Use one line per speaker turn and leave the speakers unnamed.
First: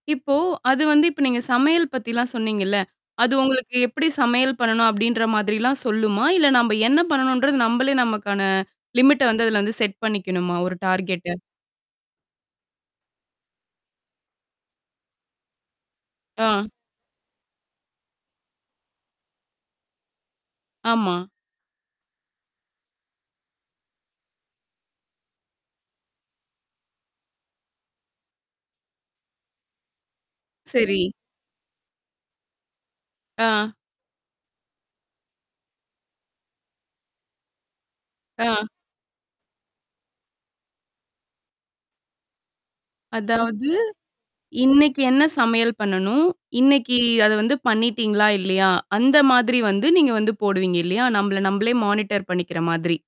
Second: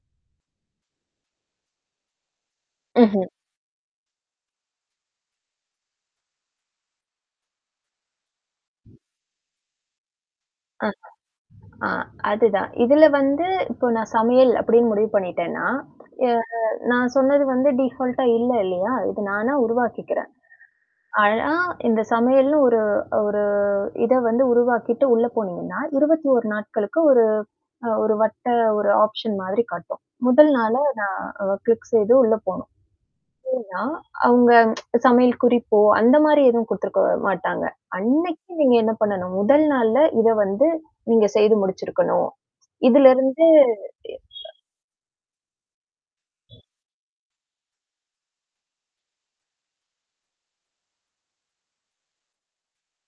இப்போ அது வந்து இப்ப நீங்க சமையல் பத்திலாம் சொன்னீங்கல்ல?
ம்ஹ்ம்.
அது உங்களுக்கு எப்படி சமையல் பண்ணணும் அப்படின்ற மாதிரிலாம் சொல்லுமா? இல்ல நம்ப என்ன பண்ணணுன்றது, நம்பளே நமக்கான லிமிட்ட வந்து அதுல வந்து செட் பண்ணிக்கணுமா? ஒரு
அ.
டார்கெட்ட?
அ அதுதான். இதுல வந்து இப்போ நான் சமையல் அப்படின்னு முடிவு பண்ணிட்டேன்னா, ய
ஆ.
நான் சொன்னது வந்து டீஃபால்டா இல்ல இல்லையா? இது நானா உருவாக்கிக்கிறேன்.
ஆமா.
ஆனா இந்த சமையல்ன்னு ஒரு ஒரு இத வந்து உருவாக்கிட்டு உள்ள போனீங்கன்னா, 21 நாட்களுக்கு ஒரு அ ஒரு வட்ட ஒரு ஆப்ஷன் மாதிரி காட்டும். முதல் நாள
சரி.
நான் அ கிளிக் செய்து உள்ள போணும்.
ஆ.
ஏன்னா, அவங்க சமையல் குறிப்போ, அந்த மாரி எதுவும் குடுத்துருக்க மாட்டாங்க. அன்னைக்கு
ஆ.
நீங்க என்ன பண்ணணும்? முதல் நாள்ல இத வந்து நீங்க செய்து முடிச்சிருக்கணும். இதுலருந்து
அதாவது,
எ
இன்னைக்கு என்ன சமையல் பண்ணணும்? இன்னைக்கு அது வந்து பண்ணிட்டீங்களா? இல்லையா? அந்த மாதிரி வந்து, நீங்க வந்து போடுவீங்க இல்லையா? நம்பள நம்பளே மானிட்டர் பண்ணிக்கிற மாதிரி.